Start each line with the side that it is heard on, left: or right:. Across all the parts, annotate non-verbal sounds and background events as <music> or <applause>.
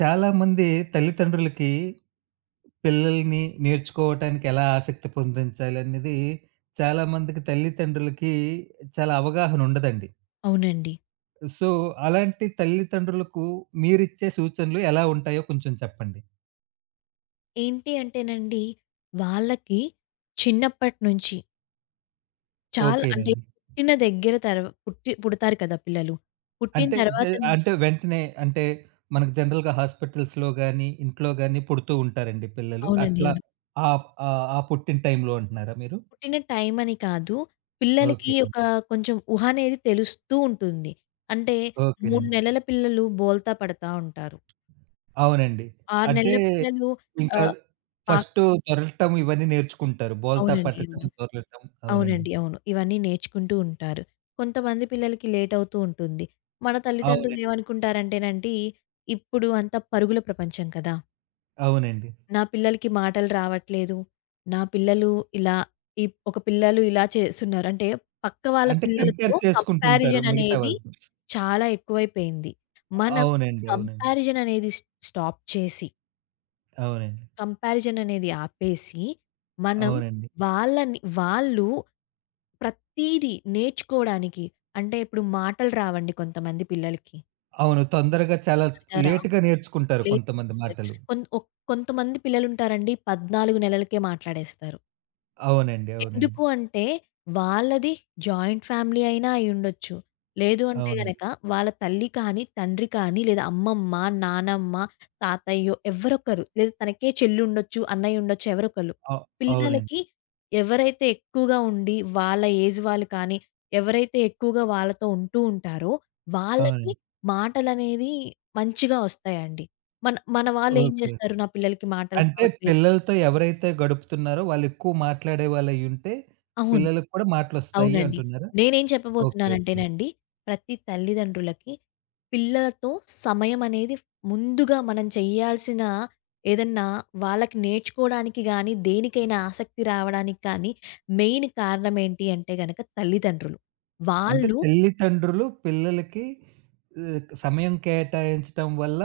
right: చాలామంది తల్లిదండ్రులకి పిల్లల్ని నేర్చుకోవటానికి ఎలా ఆసక్తి పొందించాలి అనేది చాలామందికి తల్లిదండ్రులకి చాలా అవగాహన ఉండదండి.
left: అవునండి.
right: సో, అలాంటి తల్లిదండ్రులకు మీరిచ్చే సూచనలు ఎలా ఉంటాయో కొంచెం చెప్పండి?
left: ఏంటి అంటేనండి, వాళ్ళకి చిన్నప్పటి నుంచి చాలా అంటే
right: ఓకేనండి.
left: పుట్టిన దగ్గర పుట్టి పుడతారు కదా పిల్లలు. పుట్టిన
right: అంటే
left: తర్వాత
right: జె
left: నుంచి
right: అంటే వెంటనే మనకు జనరల్‌గా హాస్పిటల్స్‌లో గాని, ఇంట్లో గాని పుడుతూ ఉంటారండి పిల్లలు.
left: అవునండి,
right: అట్లా
left: అవును.
right: ఆహ్, ఆహ్, ఆ పుట్టిన టైంలో అంటున్నారా మీరు?
left: పుట్టిన టైం అని కాదు. పిల్లలకి ఒక
right: ఓకేనండి.
left: కొంచెం ఊహ అనేది తెలుస్తూ ఉంటుంది. అంటే 3
right: ఓకేనండి.
left: నెలల పిల్లలు బోల్తా పడతా ఉంటారు.
right: అవునండి.
left: 6
right: అంటే
left: నెలల పిల్లలు
right: ఇంకా
left: ఆహ్, పాక్
right: ఫస్టు దొరలటం ఇవన్నీ నేర్చుకుంటారు. బోల్తా
left: అవునండి,
right: పట్టటం,
left: అవును.
right: దొరలటం. అవునండి.
left: అవునండి, అవును, ఇవన్నీ నేర్చుకుంటూ ఉంటారు. కొంతమంది పిల్లలకి లేట్ అవుతూ ఉంటుంది. మన తల్లిదండ్రులు
right: అవునండి.
left: ఏమనుకుంటారంటేనండి, ఇప్పుడు అంతా పరుగుల ప్రపంచం కదా!
right: అవునండి.
left: నా పిల్లలకి మాటలు రావట్లేదు. నా పిల్లలు ఇలా ఈ ఒక పిల్లలు ఇలా చేస్తున్నారు. అంటే పక్క వాళ్ళ
right: అంటే
left: పిల్లలతో
right: కంపేర్ చేసుకుంటుంటారు
left: కంపారిజన్
right: మిగతా
left: అనేది
right: వాళ్ళతో.
left: చాలా ఎక్కువైపోయింది. మనం
right: అవునండి. అవునండి.
left: కంపారిజన్ అనేది స్టాప్ చేసి,
right: అవునండి.
left: కంపారిజన్ అనేది ఆపేసి, మనం
right: అవునండి.
left: వాళ్ళు ప్రతీదీ నేర్చుకోవడానికి, అంటే ఇప్పుడు మాటలు రావండి కొంతమంది పిల్లలకి.
right: అవును. తొందరగా చాలా
left: తొందరగా రావు,
right: లేట్‌గా నేర్చుకుంటారు
left: లేట్‌గా
right: కొంతమంది
left: వస్తాయి.
right: మాటలు.
left: కొన్ ఒక్ కొంతమంది పిల్లలుంటారండి, 14 నెలలకే మాట్లాడేస్తారు.
right: అవునండి. అవునండి.
left: ఎందుకు అంటే, వాళ్ళది జాయింట్ ఫ్యామిలీ అయినా అయ్యుండొచ్చు. లేదు అంటే
right: అవునండి.
left: గనక, వాళ్ళ తల్లి కానీ, తండ్రి కానీ, లేదా అమ్మమ్మ, నానమ్మ, తాతయ్యో ఎవ్వరొకరు, లేదా తనకే చెల్లుండొచ్చు, అన్నయ్యుండొచ్చు ఎవరొకళ్ళు.
right: అవ్ అవునండి.
left: పిల్లలకి ఎవరైతే ఎక్కువగా ఉండి, వాళ్ళ ఏజ్ వాళ్ళు కానీ, ఎవరైతే ఎక్కువగా వాళ్ళతో ఉంటూ ఉంటారో, వాళ్ళకి
right: అవునండి.
left: మాటలనేది మంచిగా ఒస్తాయండి. మన మన వాళ్ళేం
right: ఓకే.
left: జేస్తారు, నా పిల్లలకి మాటలు
right: అంటే
left: రావట్లేదు
right: పిల్లలతో ఎవరైతే గడుపుతున్నారో వాళ్ళెక్కువ మాట్లాడే వాళ్ళయ్యుంటే
left: అవును.
right: పిల్లలకి కూడా మాటలొస్తాయి
left: అవునండి.
right: అంటున్నారా?
left: నేనేం
right: ఓకే. ఓకే.
left: చెప్పబోతున్నానంటేనండి, ప్రతి తల్లిదండ్రులకి పిల్లలతో సమయమనేది ముందుగా మనం చేయాల్సిన ఏదన్నా వాళ్ళకి నేర్చుకోవడానికి గానీ, దేనికైనా ఆసక్తి రావడానికి కానీ, మెయిన్ కారణమేంటి అంటే గనక తల్లిదండ్రులు.
right: అంటే
left: వాళ్ళు
right: తల్లితండ్రులు పిల్లలకి సమయం కేటాయించటం వల్ల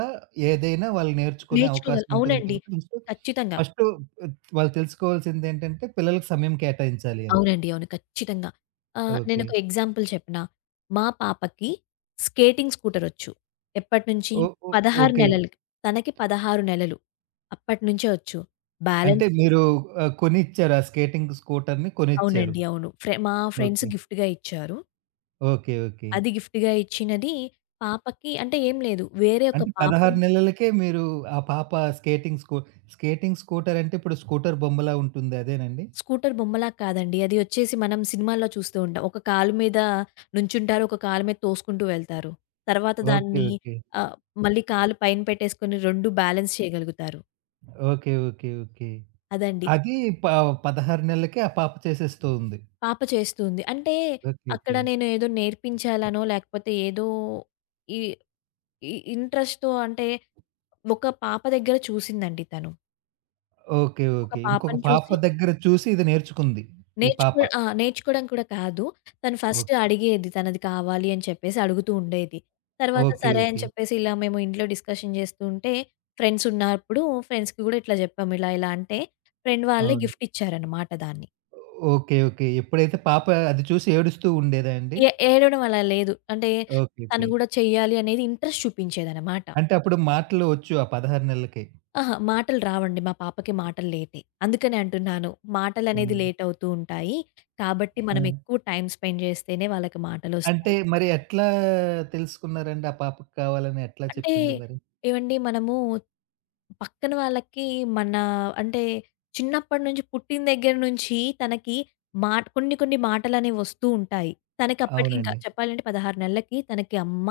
right: ఏదైనా వాళ్ళు నేర్చుకునే
left: నేర్చుకోగల
right: అవకాశం ఉంటుంది
left: అవునండి,
right: కాబట్టి ఫస్ట్,
left: ఖచ్చితంగా.
right: ఫస్టు వాళ్ళు తెలుసుకోవాల్సిందేంటంటే పిల్లలకి సమయం కేటాయించాలి అని.
left: అవునండి, అవును, ఖచ్చితంగా. ఆహ్, హ్మ్.
right: ఓకే.
left: నేనొక ఎగ్జాంపుల్ చెప్పనా? మా పాపకి స్కేటింగ్ స్కూటరొచ్చు. ఎప్పటినుంచి?
right: ఓ ఓ
left: 16
right: ఓకే.
left: నెలలకి. తనకి 16 నెలలు. అప్పటినుంచే ఒచ్చు,
right: అంటే
left: బ్యాలెన్స్ చేస్తది.
right: మీరు కొనిచ్చారు ఆ స్కేటింగ్ స్కూటర్‌ని కొనిచ్చారు.
left: అవునండి, అవును. మా ఫ్రెండ్స్
right: ఓకే.
left: గిఫ్ట్‌గా ఇచ్చారు.
right: ఓకే. ఓకే.
left: అది గిఫ్ట్‌గా ఇచ్చినది పాపకి అంటే ఏం లేదు. వేరే ఒక
right: అంటే
left: పాప,
right: 16 నెలలకే మీరు ఆ పాప స్కేటింగ్ స్కూ స్కేటింగ్ స్కూటర్ అంటే ఇప్పుడు స్కూటర్ బొమ్మలా ఉంటుంది అదేనండి?
left: స్కూటర్ బొమ్మలా కాదండి. అది వచ్చేసి మనం సినిమాల్లో చూస్తూ ఉంటాం. ఒక కాలు మీద నుంచుంటారు, ఒక కాలు మీద తోసుకుంటూ వెళ్తారు. తర్వాత
right: ఓకే.
left: దాన్ని
right: ఓకే.
left: ఆహ్, మళ్ళీ కాలు పైన పెట్టేసుకొని 2 బ్యాలెన్స్ చేయగలుగుతారు.
right: ఓకే. ఓకే. ఓకే.
left: అదండి.
right: అది ప 16 నెలలకే ఆ పాప చేసేస్తోంది.
left: పాప చేస్తుంది. అంటే
right: ఓకే.
left: అక్కడ
right: ఓకే.
left: నేను ఏదో నేర్పించాలనో, లేకపోతే ఏదో ఈ ఈ ఇంట్రెస్ట్‌తో, అంటే ఒక పాప దగ్గర చూసిందండి తను.
right: ఓకే.
left: ఒక
right: ఓకే. ఇంకొక
left: పాపని
right: పాప
left: చూసి
right: దగ్గర చూసి ఇది నేర్చుకుంది. ఈ పాప.
left: నేర్చుకో ఆ! నేర్చుకోవడం కూడా కాదు. తను ఫస్ట్
right: ఓకే.
left: అడిగేది తనది కావాలి అని చెప్పేసి అడుగుతూ ఉండేది. తర్వాత
right: ఓకే.
left: సరే అని
right: ఓకే.
left: చెప్పేసి ఇలా మేము ఇంట్లో డిస్కషన్ చేస్తూ ఉంటే ఫ్రెండ్స్ ఉన్నప్పుడు, ఫ్రెండ్స్‌కి కూడా ఇట్లా చెప్పాము. ఇలా ఇలా అంటే ఫ్రెండ్ వాళ్ళే
right: అవును.
left: గిఫ్ట్ ఇచ్చారన్నమాట దాన్ని.
right: ఓకే. ఓకే. ఎప్పుడైతే పాప అది చూసి ఏడుస్తూ ఉండేదా అండి?
left: ఏడవడం అలా లేదు. అంటే
right: ఓకే.
left: తను
right: ఓకే.
left: కూడా చెయ్యాలి అనేది, ఇంట్రెస్ట్ చూపించేదన్నమాట.
right: అంటే అప్పుడు మాటలు వచ్చు ఆ 16 నెలలకే.
left: ఆహా! మాటలు రావండి. మా పాపకి మాటలు లేటే. అందుకనే అంటున్నాను. మాటలనేది
right: హ్మ్.
left: లేట్ అవుతూ ఉంటాయి. కాబట్టి మనం
right: ఆ!
left: ఎక్కువ టైమ్ స్పెండ్ చేస్తేనే వాళ్ళకి
right: అంటే
left: మాటలొస్తాయి.
right: మరి ఎట్లా తెలుసుకున్నారండి? ఆ పాపకి కావాలని ఎట్లా
left: అంటే
right: చెప్పింది మరి?
left: ఏవండి మనము పక్కన వాళ్ళకి మన అంటే చిన్నప్పటి నుంచి పుట్టిన దగ్గర నుంచి తనకి మాట, కొన్ని కొన్ని మాటలనేవి వస్తూ ఉంటాయి. తనకి అప్పటికి ఇంకా
right: అవునండి.
left: చెప్పాలంటే 16 నెలలకి తనకి అమ్మ,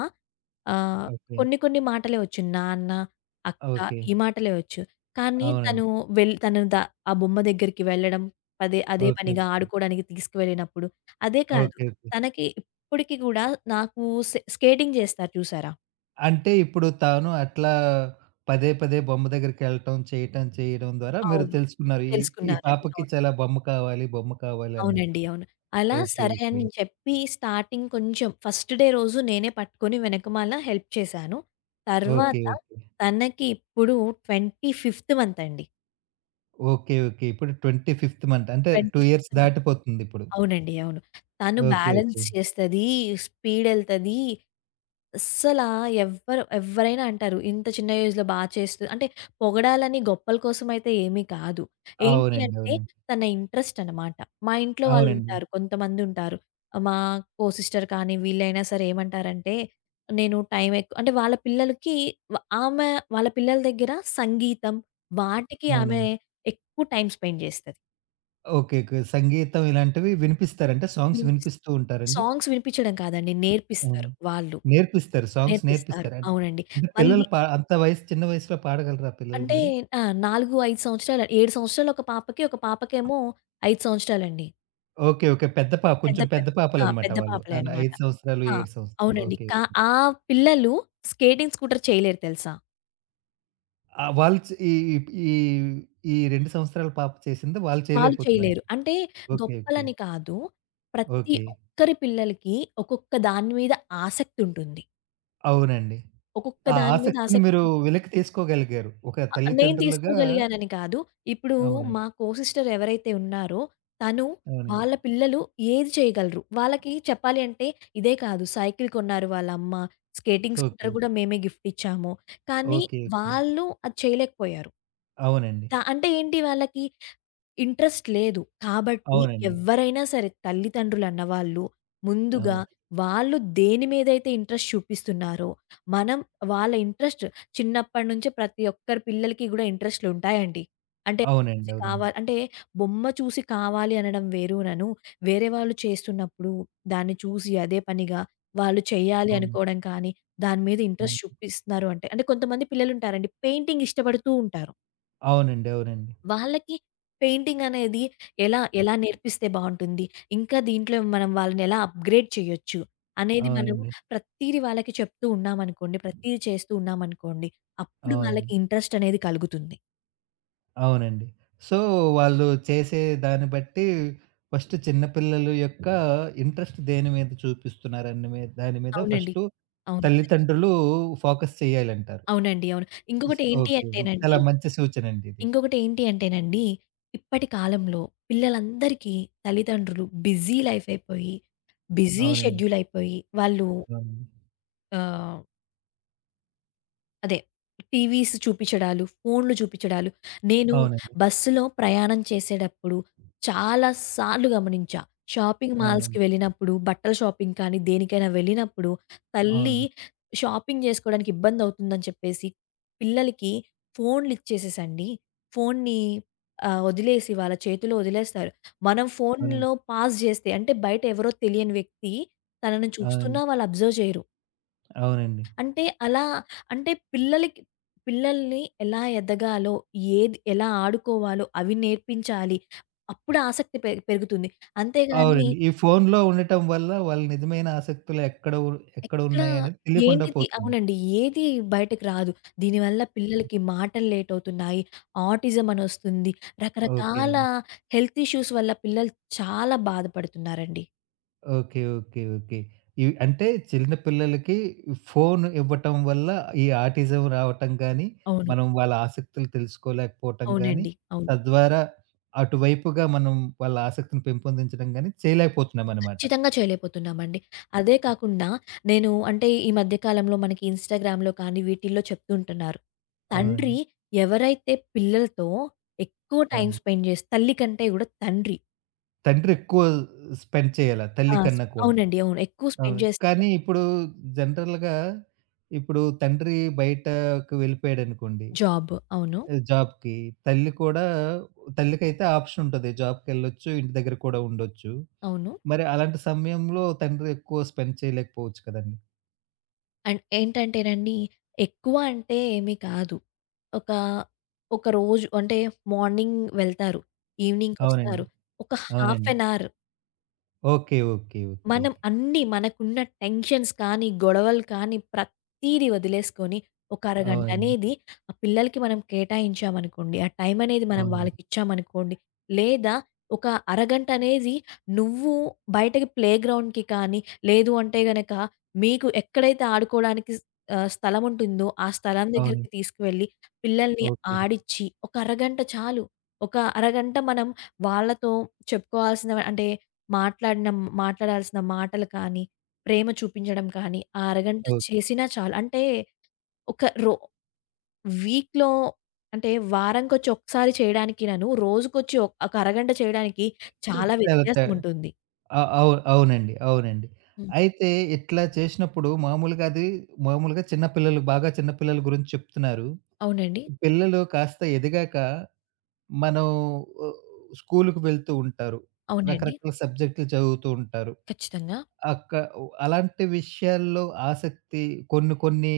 left: ఆహ్,
right: ఓకే.
left: కొన్ని కొన్ని మాటలే వచ్చు. నాన్న, అక్క,
right: ఓకే.
left: ఈ మాటలే వచ్చు. కానీ తను
right: అవునండి.
left: వెళ్ తను ద ఆ బొమ్మ దగ్గరికి వెళ్ళడం, అదే అదే
right: ఓకే. ఓకే.
left: పనిగా ఆడుకోవడానికి తీసుకువెళ్ళినప్పుడు, అదే కాదు,
right: ఓకే. ఓకే.
left: తనకి ఇప్పటికి కూడా నాకు స్కేటింగ్ చేస్తారు చూసారా?
right: అంటే ఇప్పుడు తాను అట్లా పదే, పదే బొమ్మ దగ్గరికెళ్ళటం, చేయటం, చేయడం ద్వారా మీరు
left: అవును,
right: తెలుసుకున్నారు. ఈ ఈ
left: తెలుసుకున్నారండి,
right: పాపకి
left: అవును.
right: చాలా బొమ్మ కావాలి, బొమ్మ కావాలి అన్నట్టు.
left: అవునండి, అవును. అలా
right: ఓకే.
left: సరే అని
right: ఓకే.
left: నేను చెప్పి స్టార్టింగ్ కొంచెం ఫస్ట్ డే రోజు నేనే పట్టుకొని వెనకమాల హెల్ప్ చేశాను.
right: ఓకే.
left: తర్వాత
right: ఓకే.
left: తనకి ఇప్పుడు 25th మంత్ అండి.
right: ఓకే. ఓకే. ఇప్పుడు 25th month అంటే 2 ఇయర్స్
left: 25th మంత్.
right: దాటిపోతుందిప్పుడు.
left: అవునండి, అవును. తను
right: ఓకే.
left: Balance
right: okay.
left: చేస్తది, స్పీడెళ్తది. అస్సలా ఎవ్వరైనా అంటారు, ఇంత చిన్న ఏజ్‌లో బా చేస్తు అంటే. పొగడాలని గొప్పల కోసమయితే ఏమీ కాదు. ఏంటి
right: అవునండి.
left: అంటే
right: అవునండి.
left: తన ఇంట్రెస్ట్ అనమాట. మా ఇంట్లో
right: అవునండి.
left: వాళ్ళుంటారు, కొంతమందుంటారు. మా కో సిస్టర్ కానీ వీళ్ళైనా సరే ఏమంటారంటే, నేను టైం ఎక్కువ అంటే వాళ్ళ పిల్లలకి వ ఆమె వాళ్ళ పిల్లల దగ్గర సంగీతం వాటికి ఆమె
right: అవునండి.
left: ఎక్కువ టైమ్ స్పెండ్ చేస్తది,
right: ఓకే. ఓకే. సంగీతం ఇలాంటివి వినిపిస్తారు. అంటే సాంగ్స్
left: వినిపిస్తది.
right: వినిపిస్తూ ఉంటారండి?
left: సాంగ్స్ వినిపించడం కాదండి, నేర్పిస్తారు
right: అవును.
left: వాళ్ళు.
right: నేర్పిస్తారు. సాంగ్స్
left: నేర్పిస్తారు,
right: నేర్పిస్తారా అండి?
left: అవునండి.
right: అంటే
left: మళ్ళీ
right: పిల్లలు అంత వయసు చిన్న వయసులో పాడగలరా పిల్లలు
left: అంటే
right: మరి?
left: ఆ! 4, 5 సంవత్సరాలు, 7 సంవత్సరాలు ఒక పాపకి, ఒక పాపకేమో 5 సంవత్సరాలండి.
right: ఓకే. ఓకే. పెద్ద పాప
left: పెద్ద
right: కొంచెం
left: పె
right: పెద్ద
left: ఆ!
right: పాపలనమాట
left: పెద్ద
right: వాళ్ళు.
left: పాపలే
right: ఆన్
left: అనమాట.
right: 5 సంవత్సరాలు,
left: ఆ!
right: 7 సంవత్సరాలు.
left: అవునండి.
right: ఓకే.
left: ఆ పిల్లలు స్కేటింగ్ స్కూటర్ చేయలేరు, తెలుసా?
right: వాళ్ళు చ్ ఈ ఈ ఈ 2 సంవత్సరాల పాప చేసింది వాళ్ళు
left: వాళ్ళు
right: చేయలేకపోతున్నారు.
left: చేయలేరు. అంటే
right: ఓకే. ఓకే.
left: గొప్పలని కాదు. ప్రతి
right: ఓకే.
left: ఒక్కరి పిల్లలకి ఒక్కొక్క దాని మీద ఆసక్తి ఉంటుంది.
right: అవునండి.
left: ఒక్కొక్క
right: ఆ
left: దాని మీద
right: ఆసక్తిని మీరు
left: ఆసక్తి.
right: వెలికి తీసుకోగలిగారు. ఒక
left: అ! నేను
right: తల్లిదండ్రులుగా
left: తీసుకోగలిగానని కాదు. ఇప్పుడు
right: అవునండి.
left: మా కో సిస్టర్ ఎవరైతే ఉన్నారో, తను
right: అవునండి.
left: వాళ్ళ పిల్లలు ఏది చేయగలరు, వాళ్ళకి చెప్పాలి అంటే, ఇదే కాదు, సైకిల్ కొన్నారు వాళ్ళమ్మ, స్కేటింగ్ స్కూటర్
right: ఓకే.
left: కూడా మేమే గిఫ్ట్ ఇచ్చాము. కానీ
right: ఓకే. ఓకే.
left: వాళ్ళు అది చేయలేకపోయారు.
right: అవునండి.
left: దా అంటే ఏంటి, వాళ్ళకి ఇంట్రెస్ట్ లేదు. కాబట్టి
right: అవునండి.
left: ఎవ్వరైనా సరే తల్లిదండ్రులన్నవాళ్ళు ముందుగా
right: అవును.
left: వాళ్ళు దేని మీదైతే ఇంట్రెస్ట్ చూపిస్తున్నారో, మనం వాళ్ళ ఇంట్రెస్ట్ చిన్నప్పటి నుంచే, ప్రతి ఒక్కరి పిల్లలకి గూడా ఇంట్రెస్ట్‌లుంటాయండి. అంటే
right: అవునండి.
left: చూసి కావా
right: అవునండి.
left: అంటే, బొమ్మ చూసి కావాలి అనడం వేరునను, వేరే వాళ్ళు చేస్తున్నప్పుడు దాన్ని చూసి అదే పనిగా వాళ్ళు చేయాలి
right: అవును.
left: అనుకోవడం కానీ, దాని మీద ఇంట్రెస్ట్
right: అవును.
left: చూపిస్తున్నారు అంటే, అంటే కొంతమంది పిల్లలుంటారండి పెయింటింగ్ ఇష్టపడుతూ ఉంటారు.
right: అవునండి. అవునండి.
left: వాళ్ళకి పెయింటింగ్ అనేది ఎలా ఎలా నేర్పిస్తే బావుంటుంది? ఇంకా దీంట్లో మనం వాళ్ళని ఎలా అప్‌గ్రేడ్ చేయొచ్చు అనేది, మనం
right: అవునండి.
left: ప్రతీది వాళ్ళకి చెప్తూ ఉన్నామనుకోండి, ప్రతీది చేస్తూ ఉన్నామనుకోండి, అప్పుడు వాళ్ళకి
right: అవునండి.
left: ఇంట్రెస్ట్ అనేది కలుగుతుంది.
right: అవునండి. సో, వాళ్ళు చేసే దాన్ని బట్టి ఫస్ట్ చిన్న పిల్లల యొక్క ఇంట్రెస్ట్ దేని మీద చూపిస్తున్నారని మీ దాని మీద
left: అవునండి,
right: ఫస్టు
left: అవును,
right: తల్లిదండ్రులు ఫోకస్ చేయాలంటారు.
left: అవునండి, అవును. ఇంకొకటి ఏంటి
right: ఓకే.
left: అంటేనండి,
right: చాలా మంచి సూచనండి ఇది.
left: ఇంకొకటి ఏంటి అంటేనండి, ఇప్పటి కాలంలో పిల్లలందరికీ తల్లిదండ్రులు బిజీ లైఫ్ అయిపోయి, బిజీ
right: అవునండి.
left: షెడ్యూల్ అయిపోయి, వాళ్ళు
right: అవునండి.
left: ఆహ్ అదే, టీవీస్ చూపిచ్చడాలు, ఫోన్‌లు చూపిచ్చడాలు. నేను
right: అవునండి.
left: బస్సులో ప్రయాణం చేసేటప్పుడు చాలా సార్లు గమనించా. షాపింగ్ మాల్స్‌కి
right: అవునండి.
left: వెళ్ళినప్పుడు, బట్టల షాపింగ్ కానీ, దేనికైనా వెళ్ళినప్పుడు తల్లి
right: అవునండి.
left: షాపింగ్ చేసుకోవడానికి ఇబ్బందవుతుందని చెప్పేసి పిల్లలకి ఫోన్‌లిచ్చేసేసండి. ఫోన్‌ని వదిలేసి వాళ్ళ చేతిలో వదిలేస్తారు. మనం ఫోన్‌లో
right: అవునండి.
left: పాస్ జేస్తే, అంటే బయట ఎవరో తెలియని వ్యక్తి తనని చూస్తున్నా
right: అవునండి.
left: వాళ్ళు అబ్జర్వ్ చేయరు.
right: అవునండి.
left: అంటే అలా, అంటే పిల్లలకి, పిల్లల్ని ఎలా ఎదగాలో, ఏది ఎలా ఆడుకోవాలో అవి నేర్పించాలి. అప్పుడు ఆసక్తి పెరుగుతుంది. అంతేగాని
right: అవునండి. ఈ ఫోనులో ఉండటం వల్ల వాళ్ళ నిజమైన ఆసక్తులు ఎక్కడ
left: ఎక్కడ
right: ఉన్నాయనేది తెలియకుండా
left: ఏంటిది,
right: పోతుంది.
left: అవునండి. ఏది బయటకి రాదు. దీనివల్ల పిల్లలకి మాటలు లేట్ అవుతున్నాయి. ఆటిజం అనొస్తుంది. రకరకాల
right: ఓకేనండి.
left: హెల్త్ ఇష్యూస్ వల్ల పిల్లలు చాలా బాధపడుతున్నారండి.
right: ఓకే. ఓకే. ఓకే. ఇవి అంటే చిన్న పిల్లలకి ఫోను ఇవ్వటం వల్ల ఈ ఆటిజం రావటం గానీ,
left: అవును.
right: మనం వాళ్ళ ఆసక్తులు తెలుసుకోలేకపోవటం గానీ,
left: అవునండి, అవును,
right: తద్వారా అటువైపుగా మనం వాళ్ళ ఆసక్తిని పెంపొందించడం గానీ చేయలేకపోతున్నామనమాట.
left: ఖచ్చితంగా చేయలేకపోతున్నామండి. అదే కాకుండా నేను, అంటే ఈ మధ్య కాలంలో మనకి ఇన్‌స్టాగ్రామ్‌లో కానీ వీటిల్లో చెప్తుంటున్నారు. తండ్రి
right: అవునండి.
left: ఎవరైతే పిల్లలతో ఎక్కువ టైమ్
right: అవును.
left: స్పెండ్ చేసి, తల్లి కంటే కూడా తండ్రి.
right: తండ్రి ఎక్కువ స్పెండ్ చేయాల
left: ఆ!
right: తల్లి
left: స్
right: కన్నా కూడా.
left: అవునండి, అవును, ఎక్కువ స్పెండ్
right: అవును.
left: చేస్తే.
right: కానీ ఇప్పుడు జనరల్‌గా ఇప్పుడు తండ్రి బయటకు వెళ్ళిపోయాడనుకోండి
left: జాబ్, అవును,
right: జాబ్‌కి. తల్లి కూడా తల్లికైతే ఆప్షన్ ఉంటది. జాబ్‌కెళ్ళొచ్చు, ఇంటి దగ్గర కూడా ఉండొచ్చు.
left: అవును.
right: మరి అలాంటి సమయంలో తండ్రి ఎక్కువ స్పెండ్ చేయలేకపోవచ్చు కదండీ!
left: అండ్ ఏంటంటేనండి, ఎక్కువ అంటే ఏమి కాదు. ఒక, ఒక రోజు అంటే మార్నింగ్ వెళ్తారు,
right: అవునండి.
left: ఈవినింగ్‌కొస్తారు. ఒక హాఫ్
right: అవునండి.
left: An hour,
right: okay. Okay. Okay.
left: మనం అన్నీ మనకున్న టెన్షన్స్ కానీ, గొడవలు కానీ ప్రతీది వదిలేసుకొని ఒక అరగంట
right: అవునండి.
left: అనేది ఆ పిల్లలకి మనం కేటాయించామనుకోండి. ఆ టైం అనేది మనం
right: అవునండి.
left: వాళ్ళకిచ్చామనుకోండి. లేదా ఒక అరగంట అనేది, నువ్వు బయటకి ప్లేగ్రౌండ్‌కి కానీ, లేదు అంటే గనక మీకు ఎక్కడైతే ఆడుకోవడానికి స్థలం ఉంటుందో ఆ స్థలం దగ్గరికి
right: అవునండి.
left: తీసుకువెళ్ళి పిల్లల్ని
right: ఓకే.
left: ఆడిచ్చి ఒక అరగంట చాలు. ఒక అరగంట మనం వాళ్ళతో చెప్పుకోవాల్సిన, అంటే మాట్లాడిన మాట్లాడాల్సిన మాటలు కానీ, ప్రేమ చూపించడం కానీ, ఆ అరగంట
right: ఓకే.
left: చేసినా చాలు. అంటే ఒక రో వీక్‌లో, అంటే వారానికొచ్చి ఒకసారి చేయడానికినను, రోజుకొచ్చి ఒక అరగంట చేయడానికి
right: చ
left: చాలా <laughs>
right: చాలా త
left: వ్యత్యాసం ఉంటుంది.
right: అ అవు అవునండి. అవునండి.
left: హ్మ్.
right: అయితే ఇట్లా చేసినప్పుడు మామూలుగా అది మామూలుగా చిన్న పిల్లలు బాగా చిన్న పిల్లల గురించి చెప్తున్నారు.
left: అవునండి,
right: పిల్లలు కాస్త ఎదిగాక మనం ఆహ్, స్కూలుకి వెళ్తూ ఉంటారు.
left: అవునండి,
right: రకరకాల సబ్జెక్టులు చదువుతూ ఉంటారు.
left: ఖచ్చితంగా.
right: అక్క అలాంటి విషయాల్లో ఆసక్తి కొన్ని కొన్ని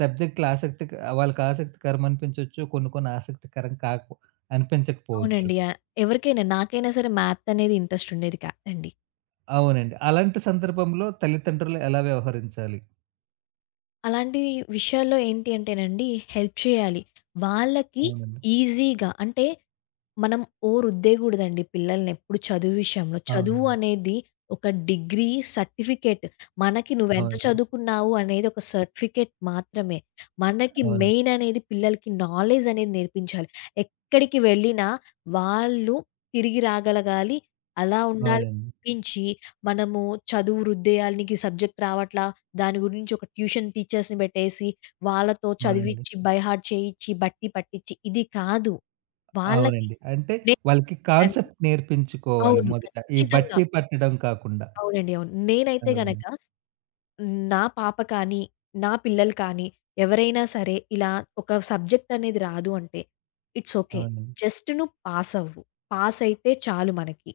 right: సబ్జెక్టులు ఆసక్తి వాళ్ళకి ఆసక్తికరం అనిపించొచ్చు. కొన్ని కొన్ని ఆసక్తికరం కాక అనిపించకపోవచ్చు.
left: అవునండి. ఎవరికైనా నాకైనా సరే మ్యాథ్ అనేది ఇంట్రెస్ట్ ఉండేది కాదండి.
right: అవునండి. అలాంటి సందర్భంలో తల్లిదండ్రులు ఎలా వ్యవహరించాలి?
left: అలాంటి విషయాల్లో ఏంటి అంటేనండి, హెల్ప్ చేయాలి వాళ్ళకి.
right: అవునండి.
left: ఈజీగా, అంటే మనం రుద్దేయగూడదండి పిల్లలనెప్పుడు చదువు విషయంలో. చదువు
right: అవునండి.
left: అనేది ఒక డిగ్రీ, సర్టిఫికేట్. మనకి నువ్వెంత
right: అవునండి.
left: చదువుకున్నావు అనేది ఒక సర్టిఫికేట్ మాత్రమే. మనకి
right: అవునండి.
left: మెయిన్ అనేది పిల్లలకి నాలెడ్జ్ అనేది నేర్పించాలి. ఎక్కడికి వెళ్ళినా వాళ్ళు తిరిగి రాగలగాలి. అలా ఉండాలి
right: అవునండి.
left: తప్పించి, మనము చదువు రుద్దేయాలి, నీకీ సబ్జెక్ట్ రావట్లా, దాని గురించి ఒక ట్యూషన్ టీచర్స్‌ని పెట్టేసి, వాళ్ళతో
right: అవునండి.
left: చదివిచ్చి, బై హార్ట్ చేయిచ్చి, బట్టి పట్టిచ్చి, ఇది కాదు. వాళ్ళకి
right: అవునండి. అంటే వాళ్ళకి
left: లేదండి.
right: కాన్సెప్ట్ నేర్పించుకోవాలి
left: అవును,
right: మొదట. ఈ
left: ఖచ్చితంగా.
right: బట్టి పట్టడం కాకుండా.
left: అవునండి, అవును. నేనైతే గనక
right: అవునండి.
left: నా పాప కానీ, నా పిల్లలు కానీ ఎవరైనా సరే ఇలా ఒక సబ్జెక్ట్ అనేది రాదు అంటే, ఇట్స్ ఓకే,
right: అవునండి.
left: జస్ట్ నువ్వు పాస్ అవ్వు. పాస్ అయితే చాలు మనకి.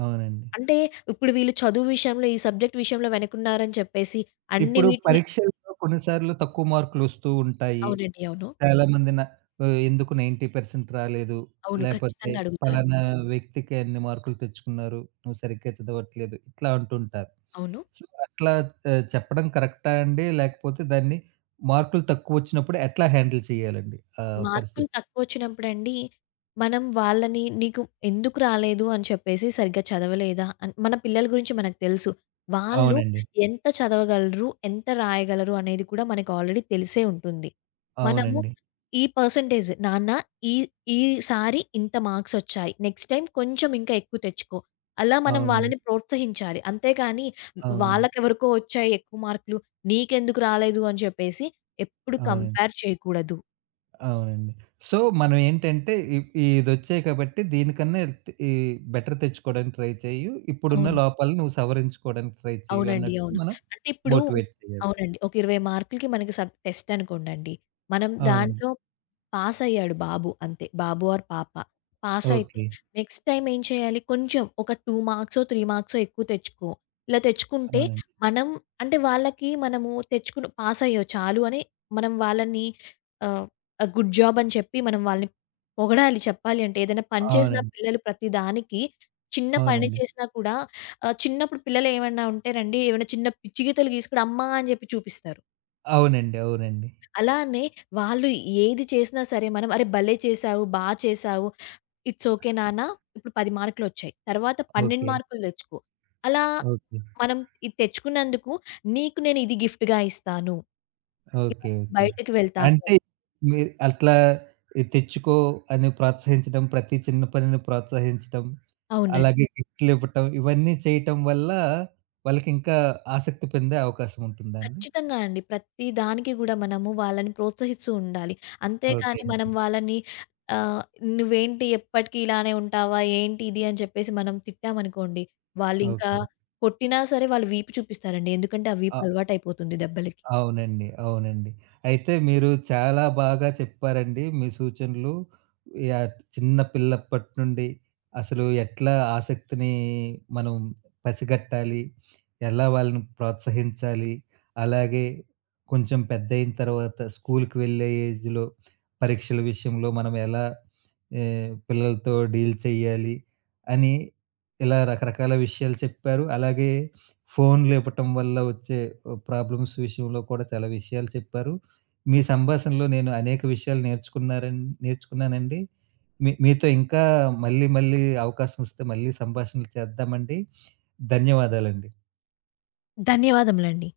right: అవునండి.
left: అంటే ఇప్పుడు వీళ్ళు చదువు విషయంలో, ఈ సబ్జెక్ట్ విషయంలో వెనకున్నారని చెప్పేసి అన్ని
right: ఇప్పుడు
left: వీటిల్లో,
right: పరీక్షల్లో కొన్నిసార్లు తక్కువ మార్కులొస్తూ ఉంటాయి.
left: అవునండి, అవును.
right: చాలామంది న ఎందుకు 90% రాలేదు,
left: అవును,
right: లేపోతే
left: ఖచ్చితంగా అడుగుతారు.
right: పలానా వ్యక్తికి అన్ని మార్కులు తెచ్చుకున్నారు, నువ్వు సరిగ్గా చదవట్లేదు, ఇట్లా అంటుంటారు.
left: అవును.
right: సో, అట్లా చెప్పడం కరెక్టా అండి? లేకపోతే దాన్ని మార్కులు తక్కువొచ్చినప్పుడు ఎట్లా హ్యాండిల్ చేయాలండి ఆ
left: మార్కులు
right: పరిస్థితి?
left: తక్కువొచ్చినప్పుడండి, మనం వాళ్ళని నీకు ఎందుకు రాలేదు అని చెప్పేసి, సరిగ్గా చదవలేదా అని, మన పిల్లల గురించి మనకు తెలుసు. వాళ్ళు
right: అవునండి.
left: ఎంత చదవగలరు, ఎంత రాయగలరు అనేది కూడా మనకు ఆల్రెడీ తెలిసే ఉంటుంది. మనము
right: అవునండి.
left: ఈ పర్సెంటేజ్ నాన్న, ఈ ఈసారి ఇంత మార్క్సొచ్చాయి, నెక్స్ట్ టైమ్ కొంచెం ఇంకా ఎక్కువ తెచ్చుకో, అలా మనం
right: అవునండి.
left: వాళ్ళని ప్రోత్సహించాలి. అంతేగాని
right: అవునండి.
left: వాళ్ళకెవరికో వచ్చాయి ఎక్కువ మార్కులు, నీకెందుకు రాలేదు అని చెప్పేసి ఎప్పుడు
right: అవునండి.
left: కంపేర్ చేయకూడదు.
right: అవునండి. సో, మనం ఏంటంటే ఇదొచ్చాయి కాబట్టి దీనికన్నా ఎల్త్ ఈ బెటర్ తెచ్చుకోవడానికి ట్రై చెయ్యు. ఇప్పుడున్న
left: అవును.
right: లోపాలు నువ్వు సవరించుకోవడానికి ట్రై చెయ్యు
left: అవునండి,
right: అన్నట్టు
left: అవును.
right: మనం
left: అంటే ఇప్పుడు
right: మోటివేట్ చేయాలి.
left: అవునండి, ఒక 20 మార్కులకి మనకి సబ్ టెస్ట్ అనుకోండండి. మనం
right: అవునండి.
left: దాంట్లో పాసయ్యాడు బాబు, అంతే. బాబు ఆర్ పాప. పాసయితే
right: ఓకే.
left: నెక్స్ట్ టైమ్ ఏం చేయాలి? కొంచెం ఒక 2 మార్క్సో, 3 మార్క్సో ఎక్కువ తెచ్చుకో. ఇలా తెచ్చుకుంటే
right: అవునండి.
left: మనం, అంటే వాళ్ళకి మనము తెచ్చుకున్న, పాసయ్యావు చాలు అని మనం వాళ్ళని ఆహ్, ఆహ్, గుడ్ జాబ్ అని చెప్పి మనం వాళ్ళని పొగడాలి చెప్పాలి అంటే. ఏదైనా పని చేసిన
right: అవునండి.
left: పిల్లలు ప్రతి దానికి, చిన్న పని
right: అవునండి.
left: చేసినా కూడా. చిన్నప్పుడు పిల్లలు ఏమన్నా ఉంటేనండి, ఏమైనా చిన్న పిచ్చి గీతలు గీసి కూడా అమ్మా! అని చెప్పి చూపిస్తారు.
right: అవునండి. అవునండి.
left: అలానే వాళ్ళు ఏది చేసినా సరే మనం, "అరె! భలే చేశావు, బా చేశావు. ఇట్స్ ఓకే నాన్న. ఇప్పుడు 10 మార్కులొచ్చాయి, తర్వాత 12
right: ఓకే.
left: మార్కులు తెచ్చుకో. అలా
right: ఓకే.
left: మనం ఇది తెచ్చుకున్నందుకు నీకు నేను ఇది గిఫ్ట్‌గా ఇస్తాను. ఇలా
right: ఓకే. ఓకే.
left: బయటకి వెళ్తాము."
right: అంటే మీరు అట్లా ఇది తెచ్చుకో అని ప్రోత్సహించడం, ప్రతి చిన్న పనిని ప్రోత్సహించడం,
left: అవునండి,
right: అలాగే గిఫ్ట్‌లివ్వటం ఇవన్నీ చేయటం వల్ల వాళ్ళకింకా ఆసక్తి పెందే అవకాశం ఉంటుందా అండి?
left: ఖచ్చితంగా అండి. ప్రతి దానికి గూడా మనము వాళ్ళని ప్రోత్సహిస్తూ ఉండాలి.
right: ఓకే.
left: అంతేకాని మనం వాళ్ళని ఆహ్, "నువ్వేంటి ఎప్పటికి ఇలానే ఉంటావా? ఏంటి ఇది?" అని చెప్పేసి మనం తిట్టామనుకోండి, వాళ్ళింకా,
right: ఓకే.
left: కొట్టినా సరే వాళ్ళు వీపు చూపిస్తారండి. ఎందుకంటే ఆ వీపు అలవాటయిపోతుంది దెబ్బలకి.
right: అవునండి. అవునండి. అయితే మీరు చాలా బాగా చెప్పారండి. మీ సూచనలు యాహ్! చిన్న పిల్లప్పటి నుండి అసలు ఎట్లా ఆసక్తిని మనం పసిగట్టాలి? ఎలా వాళ్ళని ప్రోత్సహించాలి? అలాగే కొంచెం పెద్దయిన తర్వాత స్కూలుకి వెళ్ళే ఏజ్‌లో పరీక్షల విషయంలో మనం ఎలా పిల్లలతో డీల్ చేయాలి? అని ఇలా రకరకాల విషయాలు చెప్పారు. అలాగే ఫోన్లు ఇవ్వటం వల్ల వచ్చే ప్రాబ్లమ్స్ విషయంలో కూడా చాలా విషయాలు చెప్పారు. మీ సంభాషణలో నేను అనేక విషయాలు నేర్చుకున్నానండి. మీతో ఇంకా మళ్ళీ, మళ్ళీ అవకాశం వస్తే మళ్ళీ సంభాషణలు చేద్దామండి. ధన్యవాదాలండి.
left: ధన్యవాదములండి.